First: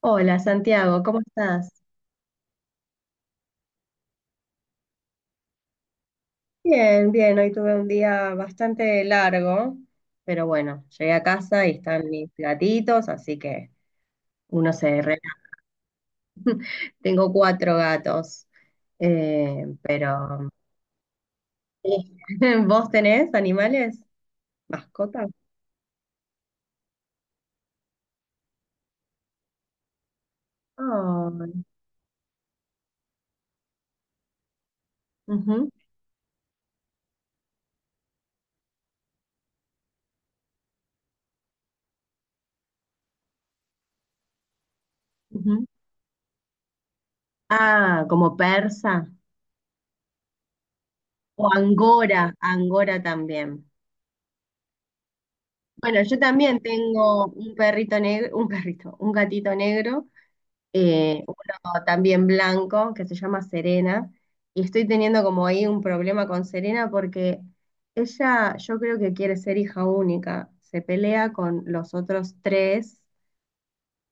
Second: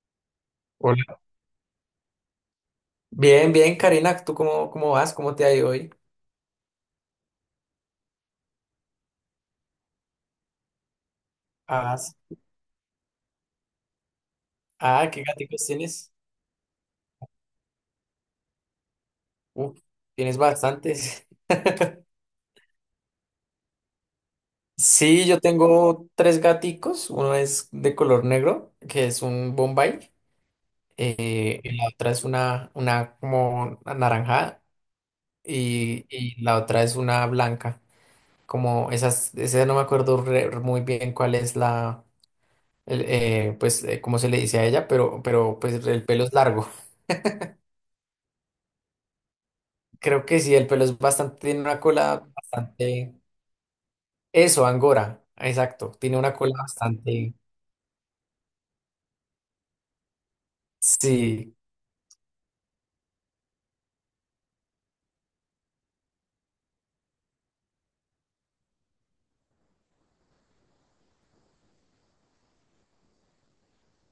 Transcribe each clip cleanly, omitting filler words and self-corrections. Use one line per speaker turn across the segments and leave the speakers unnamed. Hola Santiago,
Hola.
¿cómo estás?
Bien, bien, Karina, ¿tú cómo vas? ¿Cómo te ha ido hoy?
Bien, bien, hoy tuve un día bastante largo, pero bueno, llegué a casa y
Ah,
están
s-
mis gatitos, así que uno se
ah,
relaja.
¿qué gaticos tienes?
Tengo cuatro gatos,
Uf, tienes
pero
bastantes.
sí. ¿Vos tenés animales?
Sí,
¿Mascotas?
yo tengo tres gaticos. Uno es de color negro, que es un Bombay.
Ay,
Y la otra es una, como anaranjada.
ujú,
Y la otra es una blanca. Como esas, esa no me acuerdo muy bien cuál es la, cómo se le dice a ella, pero
ujú.
pues el pelo es largo.
Ah, como persa
Creo que sí, el pelo es bastante,
o
tiene una
angora,
cola
angora
bastante,
también.
eso, Angora, exacto,
Bueno, yo
tiene una cola
también tengo
bastante,
un perrito negro, un perrito, un gatito negro
sí,
uno también blanco que se llama Serena, y estoy teniendo como ahí un problema con Serena porque ella yo creo que quiere ser hija única, se pelea con los otros tres,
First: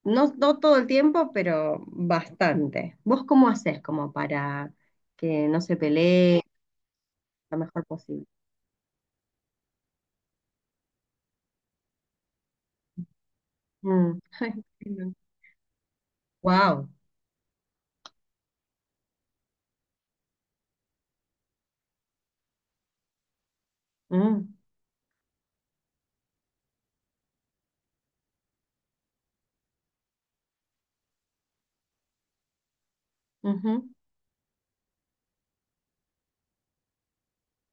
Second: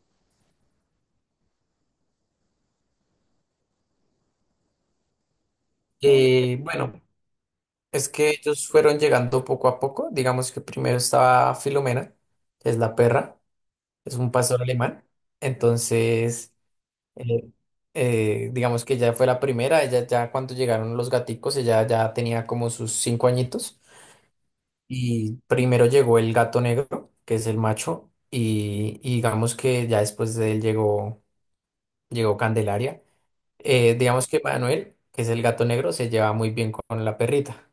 no todo el tiempo, pero bastante. ¿Vos cómo haces como para que no se pelee
bueno,
lo mejor
es
posible?
que ellos fueron llegando poco a poco. Digamos que primero estaba Filomena, que es la perra, es
Mm.
un pastor alemán. entonces,
Wow.
eh, digamos que ella fue la primera, ella ya cuando llegaron los gaticos ella ya tenía como sus cinco añitos.
Mm,
Y primero llegó el gato negro, que es el macho, y digamos que ya después de él llegó Candelaria.
ujú.
Digamos que Manuel, que es el gato negro, se lleva muy bien con la perrita.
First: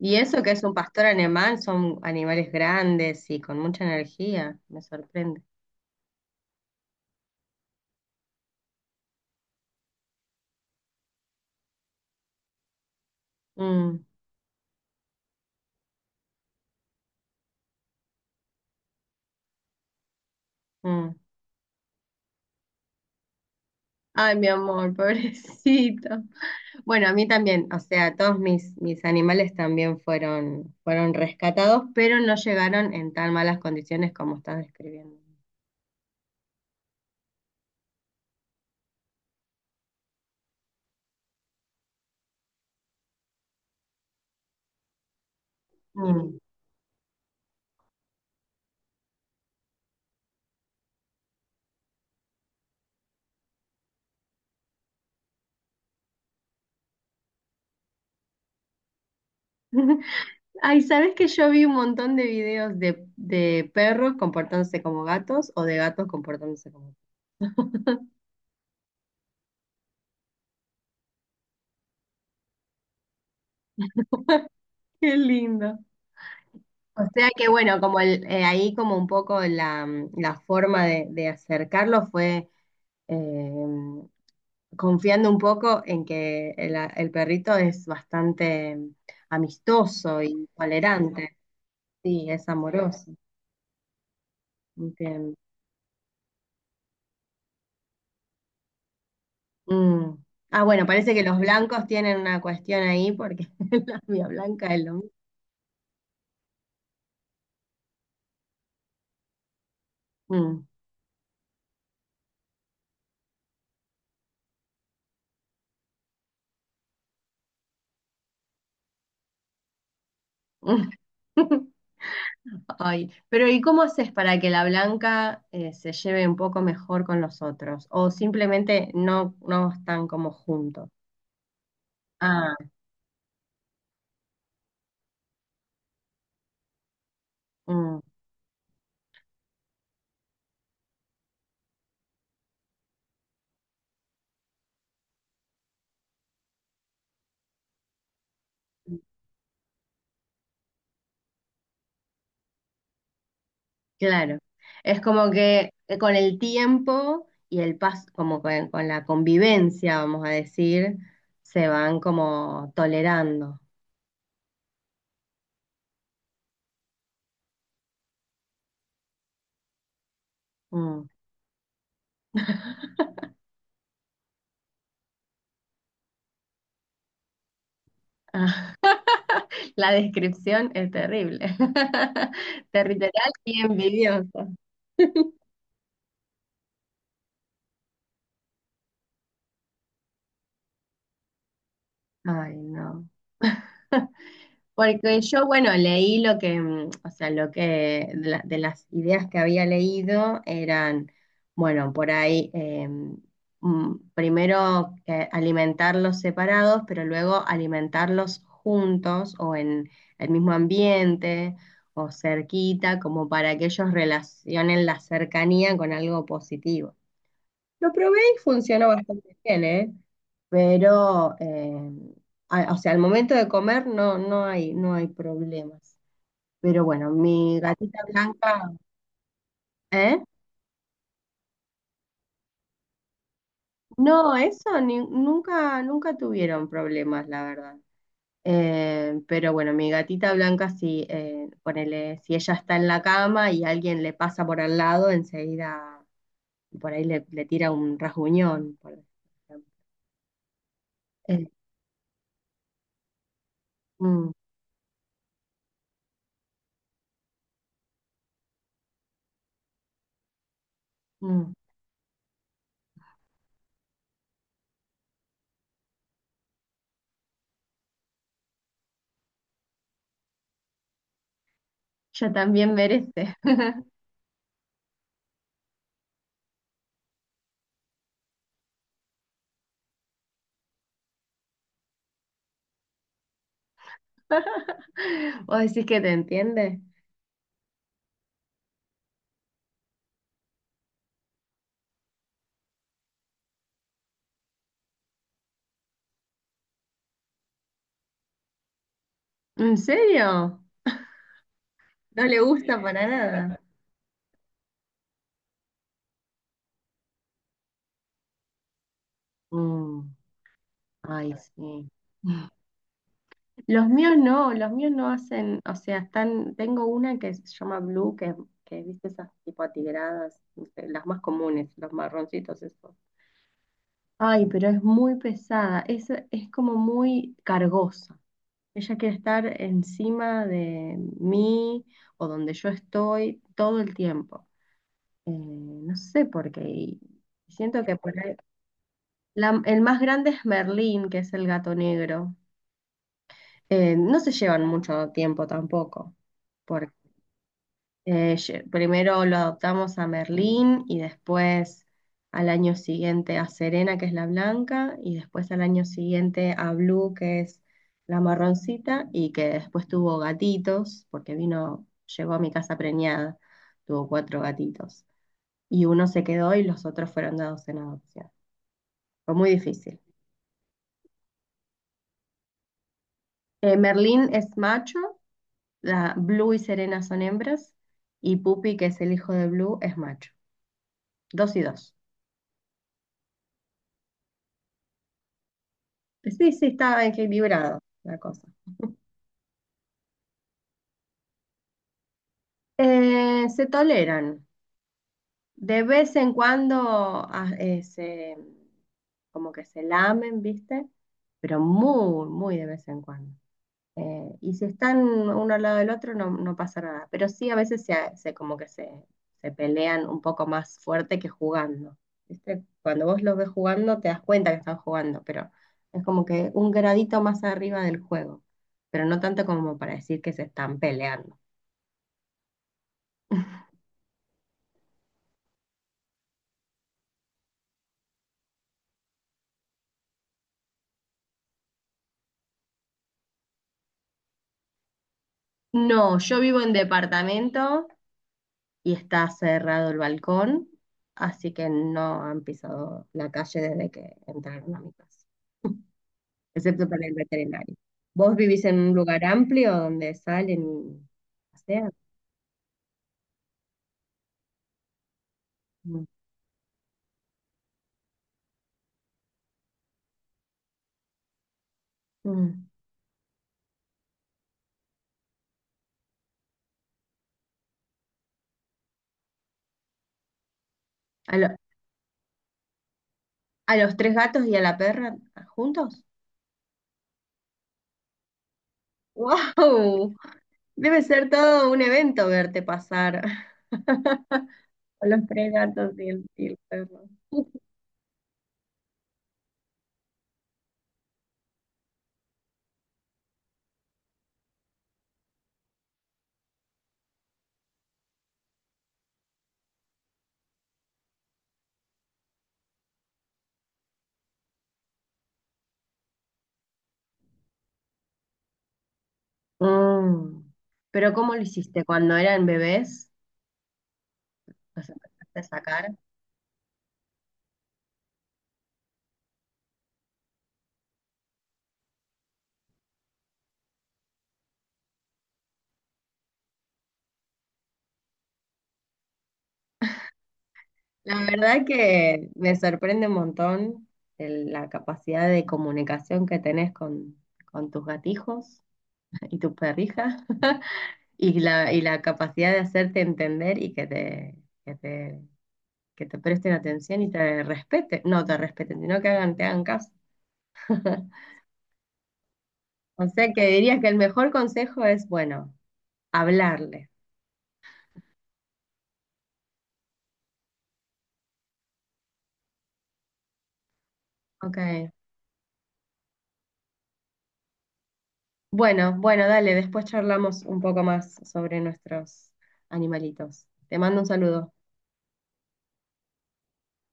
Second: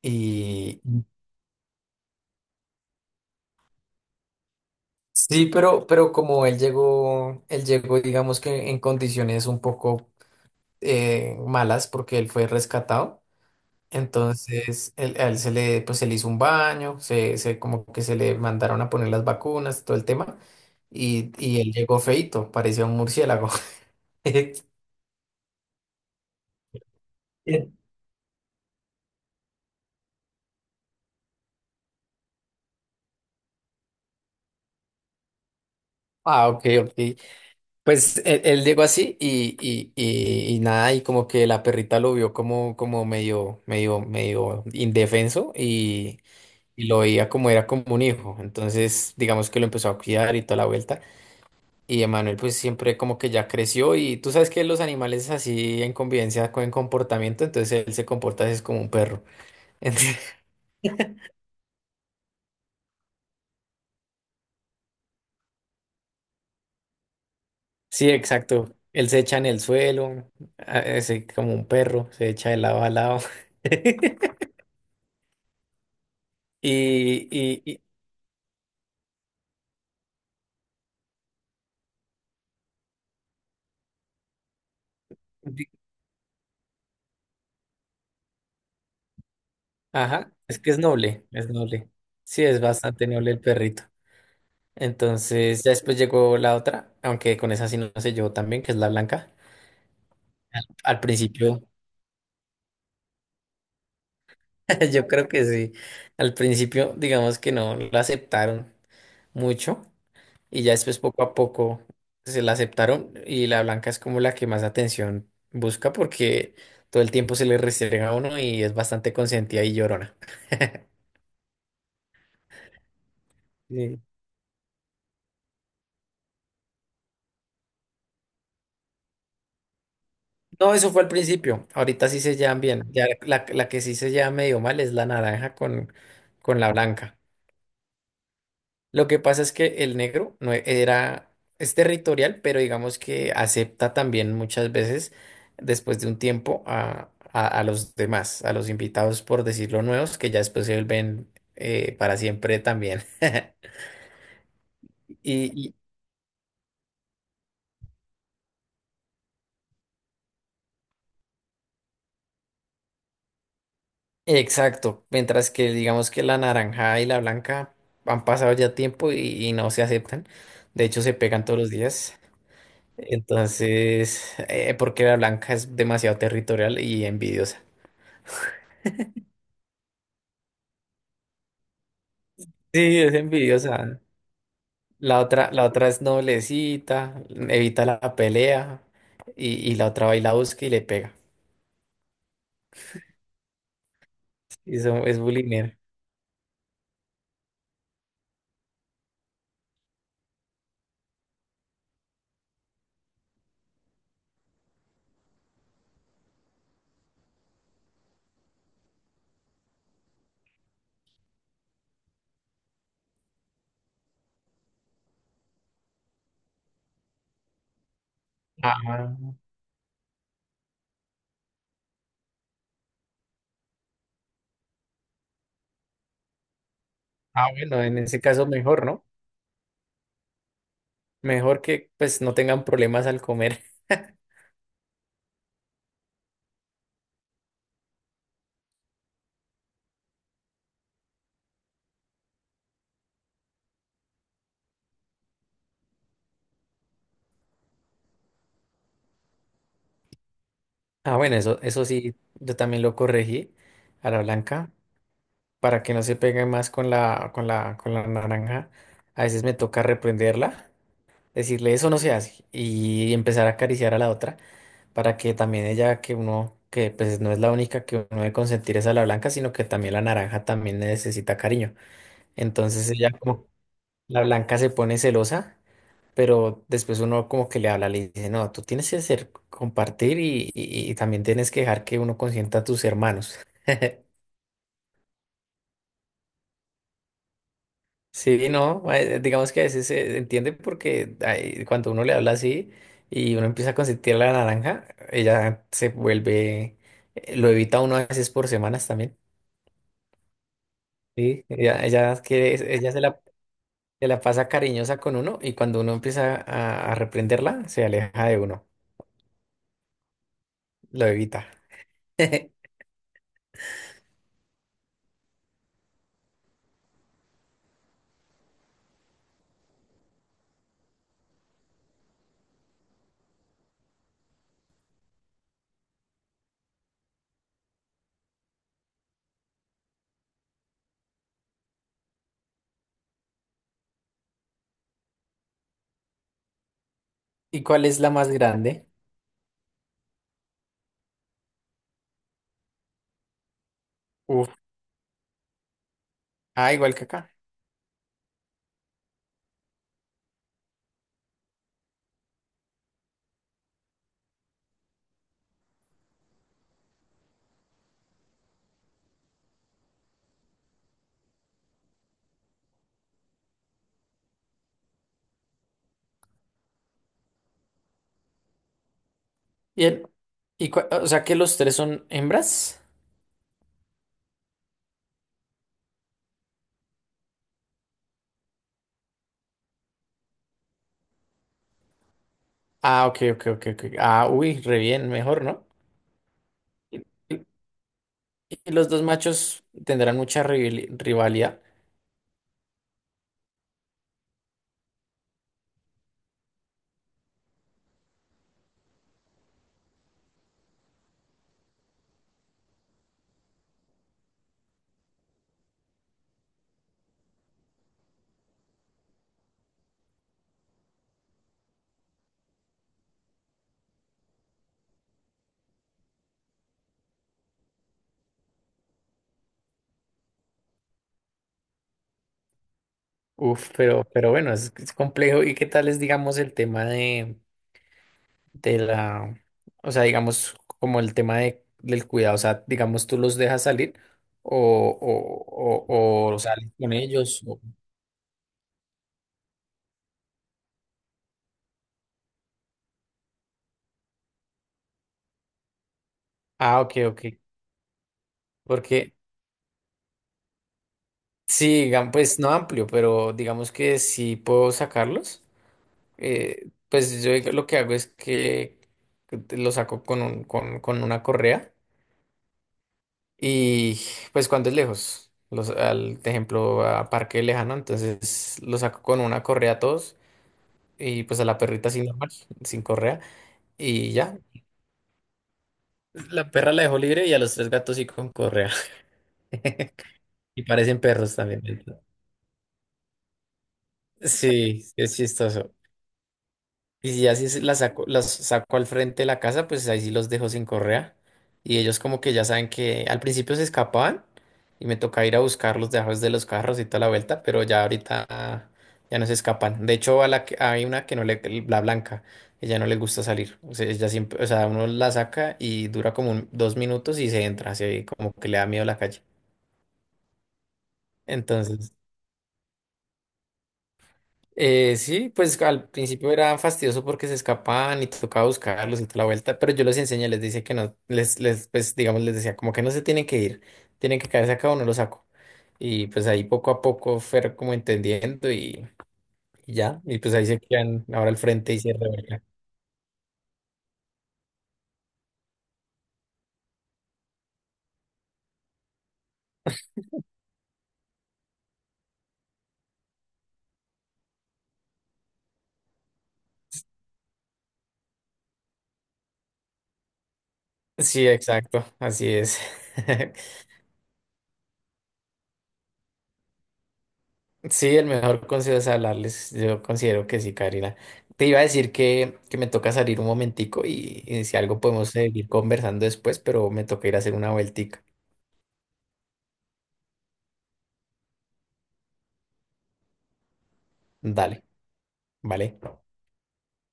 Y eso que es un
Y
pastor alemán, son animales grandes y con mucha energía, me sorprende.
sí, pero como él llegó, digamos que en condiciones un poco malas, porque él fue rescatado.
Mm,
Entonces, a él se le, pues, se le hizo un baño, como que se le mandaron a poner las vacunas, todo el tema,
mm.
y él llegó feito, parecía un murciélago.
Ay, mi amor, pobrecito. Bueno, a mí también,
Eh,
o sea, todos mis, mis animales también fueron, fueron rescatados, pero no llegaron en tan malas condiciones como estás describiendo.
Ah, ok, ok. Pues él llegó así, y nada, y como que la perrita lo vio como, medio indefenso,
Mm.
y lo veía como era como un hijo. Entonces, digamos que lo empezó a cuidar y toda la vuelta. Y Emanuel pues siempre como que ya creció, y tú sabes que los animales así en convivencia con comportamiento, entonces él se comporta así, es como un perro. Entonces,
Ay, ¿sabes que yo vi un montón de videos de perros comportándose como gatos o de gatos comportándose como perros?
sí, exacto. Él se echa en el suelo, así como un perro, se echa de lado a lado.
Qué lindo. O sea
Y,
que
y,
bueno,
y-
como el, ahí como un poco la, la forma de acercarlo fue eh, confiando un
di-
poco en que el perrito es bastante amistoso
ajá,
y
es que es noble,
tolerante.
es noble.
Sí,
Sí,
es
es bastante
amoroso.
noble el perrito.
Entiendo.
Entonces ya después llegó la otra, aunque con esa sí no se llevó tan bien, que es la blanca.
Mm. Ah,
Al
bueno,
al
parece que los
principio...
blancos tienen una cuestión ahí porque la mía blanca es lo
Yo creo que sí. Al principio, digamos que no la aceptaron mucho, y
mismo.
ya después poco a poco se la aceptaron, y la blanca es como la que más atención busca porque todo el tiempo se le restrega a uno, y es bastante consentida y llorona.
Mm. Ay, pero ¿y cómo
Sí.
haces para que la blanca se lleve un poco mejor con los otros? ¿O simplemente no están como
No,
juntos?
eso fue al principio. Ahorita sí se
Ah,
llevan bien. Ya la que sí se lleva medio mal es la naranja con la blanca.
mm.
Lo que pasa es que el negro no e- era, es territorial, pero digamos que acepta también muchas veces, después de un tiempo, a los demás, a los invitados, por decirlo, nuevos, que ya después se vuelven para siempre también.
Claro, es como
Y,
que
y-
con el tiempo y el paso, como con la convivencia, vamos a decir, se van como tolerando.
exacto, mientras que digamos que la naranja y la blanca han pasado ya tiempo, y no se aceptan, de hecho
Mm.
se pegan todos los días, entonces, porque la blanca es demasiado territorial y envidiosa.
Ah, la descripción es terrible,
Sí, es
territorial y
envidiosa.
envidiosa.
La otra es noblecita, evita la pelea, y la otra va y la busca y le pega.
Ay, no.
Y eso es
Porque yo, bueno,
bulimia.
leí lo que, o sea, lo que de, la- de las ideas que había leído eran, bueno, por ahí, primero que alimentarlos separados, pero luego alimentarlos juntos o en el mismo ambiente o cerquita, como para que ellos relacionen la cercanía con algo positivo. Lo probé y funcionó
Ah,
bastante bien, ¿eh? Pero, a- o sea, al momento de comer no, no hay problemas. Pero bueno,
ah,
mi
bueno,
gatita
en ese caso
blanca,
mejor, ¿no?
¿eh?
Mejor que pues no tengan problemas al comer.
No, eso ni- nunca, nunca tuvieron problemas, la verdad. Pero bueno, mi gatita blanca, si, ponele, si ella está en la cama y alguien le pasa por al lado, enseguida por ahí le, le tira un rasguñón, por ejemplo.
Ah, bueno,
Eh,
eso sí, yo también lo corregí a la
mm,
blanca para que no se pegue más con con la naranja. A veces me toca reprenderla,
mm,
decirle eso no se hace, y empezar a acariciar a la otra, para que también ella, que uno, que pues no es la única que uno debe consentir es a la blanca, sino que también la naranja también necesita cariño.
ella también
Entonces ella
merece.
como, la blanca se pone celosa, pero después uno como que le habla, le dice, no, tú tienes que ser, compartir, y también tienes que dejar que uno consienta a tus hermanos.
¿Vos decís que te entiende?
Sí, no, digamos que a veces se entiende porque ay, cuando uno le habla así y uno empieza a consentir la naranja, ella se vuelve, lo evita uno a veces por semanas también.
¿En serio?
Sí, ella
No le
quiere,
gusta. Sí.
ella
Para nada.
se la pasa cariñosa con uno, y cuando uno empieza a reprenderla, se aleja de uno,
Mm,
lo
ay,
evita.
sí. Los míos no hacen, o sea, están, tengo una que se llama Blue, que viste esas tipo atigradas, no sé, las más comunes, los marroncitos esos. Ay, pero es muy pesada, es como muy cargosa. Ella quiere estar encima de mí o donde yo estoy todo el tiempo. No sé por qué. Y
¿Y
siento
cuál
que
es la
por
más
ahí-
grande?
la- el más grande es Merlín, que es el gato negro. No se
Uf.
llevan mucho tiempo tampoco.
Ah,
Porque
igual que acá.
lle- primero lo adoptamos a Merlín y después al año siguiente a Serena, que es la blanca, y después al año siguiente a Blue, que es la marroncita, y que después tuvo gatitos, porque vino, llegó a mi casa preñada, tuvo cuatro gatitos. Y uno se quedó y los otros fueron dados en adopción. Fue muy difícil.
Bien. ¿Y o sea que los tres son hembras?
Merlín es macho, la Blue y Serena son hembras, y Pupi, que es el hijo de Blue, es macho. Dos y dos.
Ah, ok, ok, ok, ok. Ah, uy, re bien, mejor, ¿no?
Sí, sí,
Y-
está
y-
equilibrado la cosa.
y los dos machos tendrán mucha rivalidad.
Se toleran. De vez en cuando se, como que se lamen, ¿viste? Pero muy, muy de vez en cuando. Y si están uno al lado del otro, no, no pasa nada. Pero sí, a veces se, se- como que se pelean un poco más fuerte que jugando. ¿Viste? Cuando vos los ves jugando, te das cuenta que están jugando, pero es como que un gradito más arriba del juego. Pero no tanto como para decir que se están peleando.
Uf, pero bueno, es complejo. ¿Y qué tal es, digamos, el tema de la, o sea, digamos, como el tema de, del cuidado? O sea, digamos, tú los dejas salir
No,
o
yo vivo
sales
en
con ellos.
departamento y está cerrado el balcón, así que no han pisado la calle desde que entraron a mi casa.
Ah,
Excepto
ok,
para el
ok.
veterinario. ¿Vos vivís en un
Porque
lugar amplio donde salen y
sí,
pasean?
pues no amplio, pero digamos que si puedo sacarlos,
Mm.
pues yo lo que hago es que los saco con una correa.
Mm.
Y pues cuando es lejos, los, al de ejemplo a parque lejano, entonces lo saco con una correa a todos, y
¿A,
pues a
lo-
la perrita sin normal, sin correa,
a los
y
tres
ya.
gatos y a la perra juntos?
La perra la dejo libre, y a los tres gatos sí con correa.
¡Wow!
Y parecen
Debe ser
perros también.
todo un evento verte pasar
Sí, sí
a
es
los tres
chistoso.
gatos y el perro.
Y si ya si se- las saco al frente de la casa, pues ahí sí los dejo sin correa. Y ellos como que ya saben que al principio se escapaban y me toca ir a buscarlos debajo de los carros y toda la vuelta, pero ya ahorita ya no se escapan. De hecho, a la que, hay una que no le, la blanca, ella no le gusta salir. O sea, ella siempre, o sea, uno la saca y dura como dos minutos y se entra, así como que le da miedo la calle.
Mm. ¿Pero cómo lo hiciste?
Entonces,
¿Cuando eran bebés? ¿Los
Sí,
empezaste a
pues
sacar?
al principio era fastidioso porque se escapaban y tocaba buscarlos y toda la vuelta, pero yo les enseñé, les decía que no, pues digamos, les decía como que no se tienen que ir, tienen que quedarse acá o no los saco. Y pues ahí poco a poco fueron como entendiendo, y ya, y pues ahí se quedan
La
ahora al
verdad
frente y se
que
rebelan.
me sorprende un montón el- la capacidad de comunicación que tenés con tus gatijos y tu perrija y la capacidad de hacerte entender y que te, que te, que te presten atención y te respeten, no te respeten, sino que hagan, te hagan caso.
Sí, exacto, así es.
O sea que dirías que el mejor consejo es, bueno, hablarle.
Sí, el mejor consejo es hablarles. Yo considero que sí, Karina. Te iba a decir que me toca salir un momentico, y si algo
Ok.
podemos seguir conversando después, pero me toca ir a hacer una vueltica.
Bueno, bueno, dale, después charlamos un poco más sobre nuestros animalitos. Te mando un saludo.
Dale, ¿vale?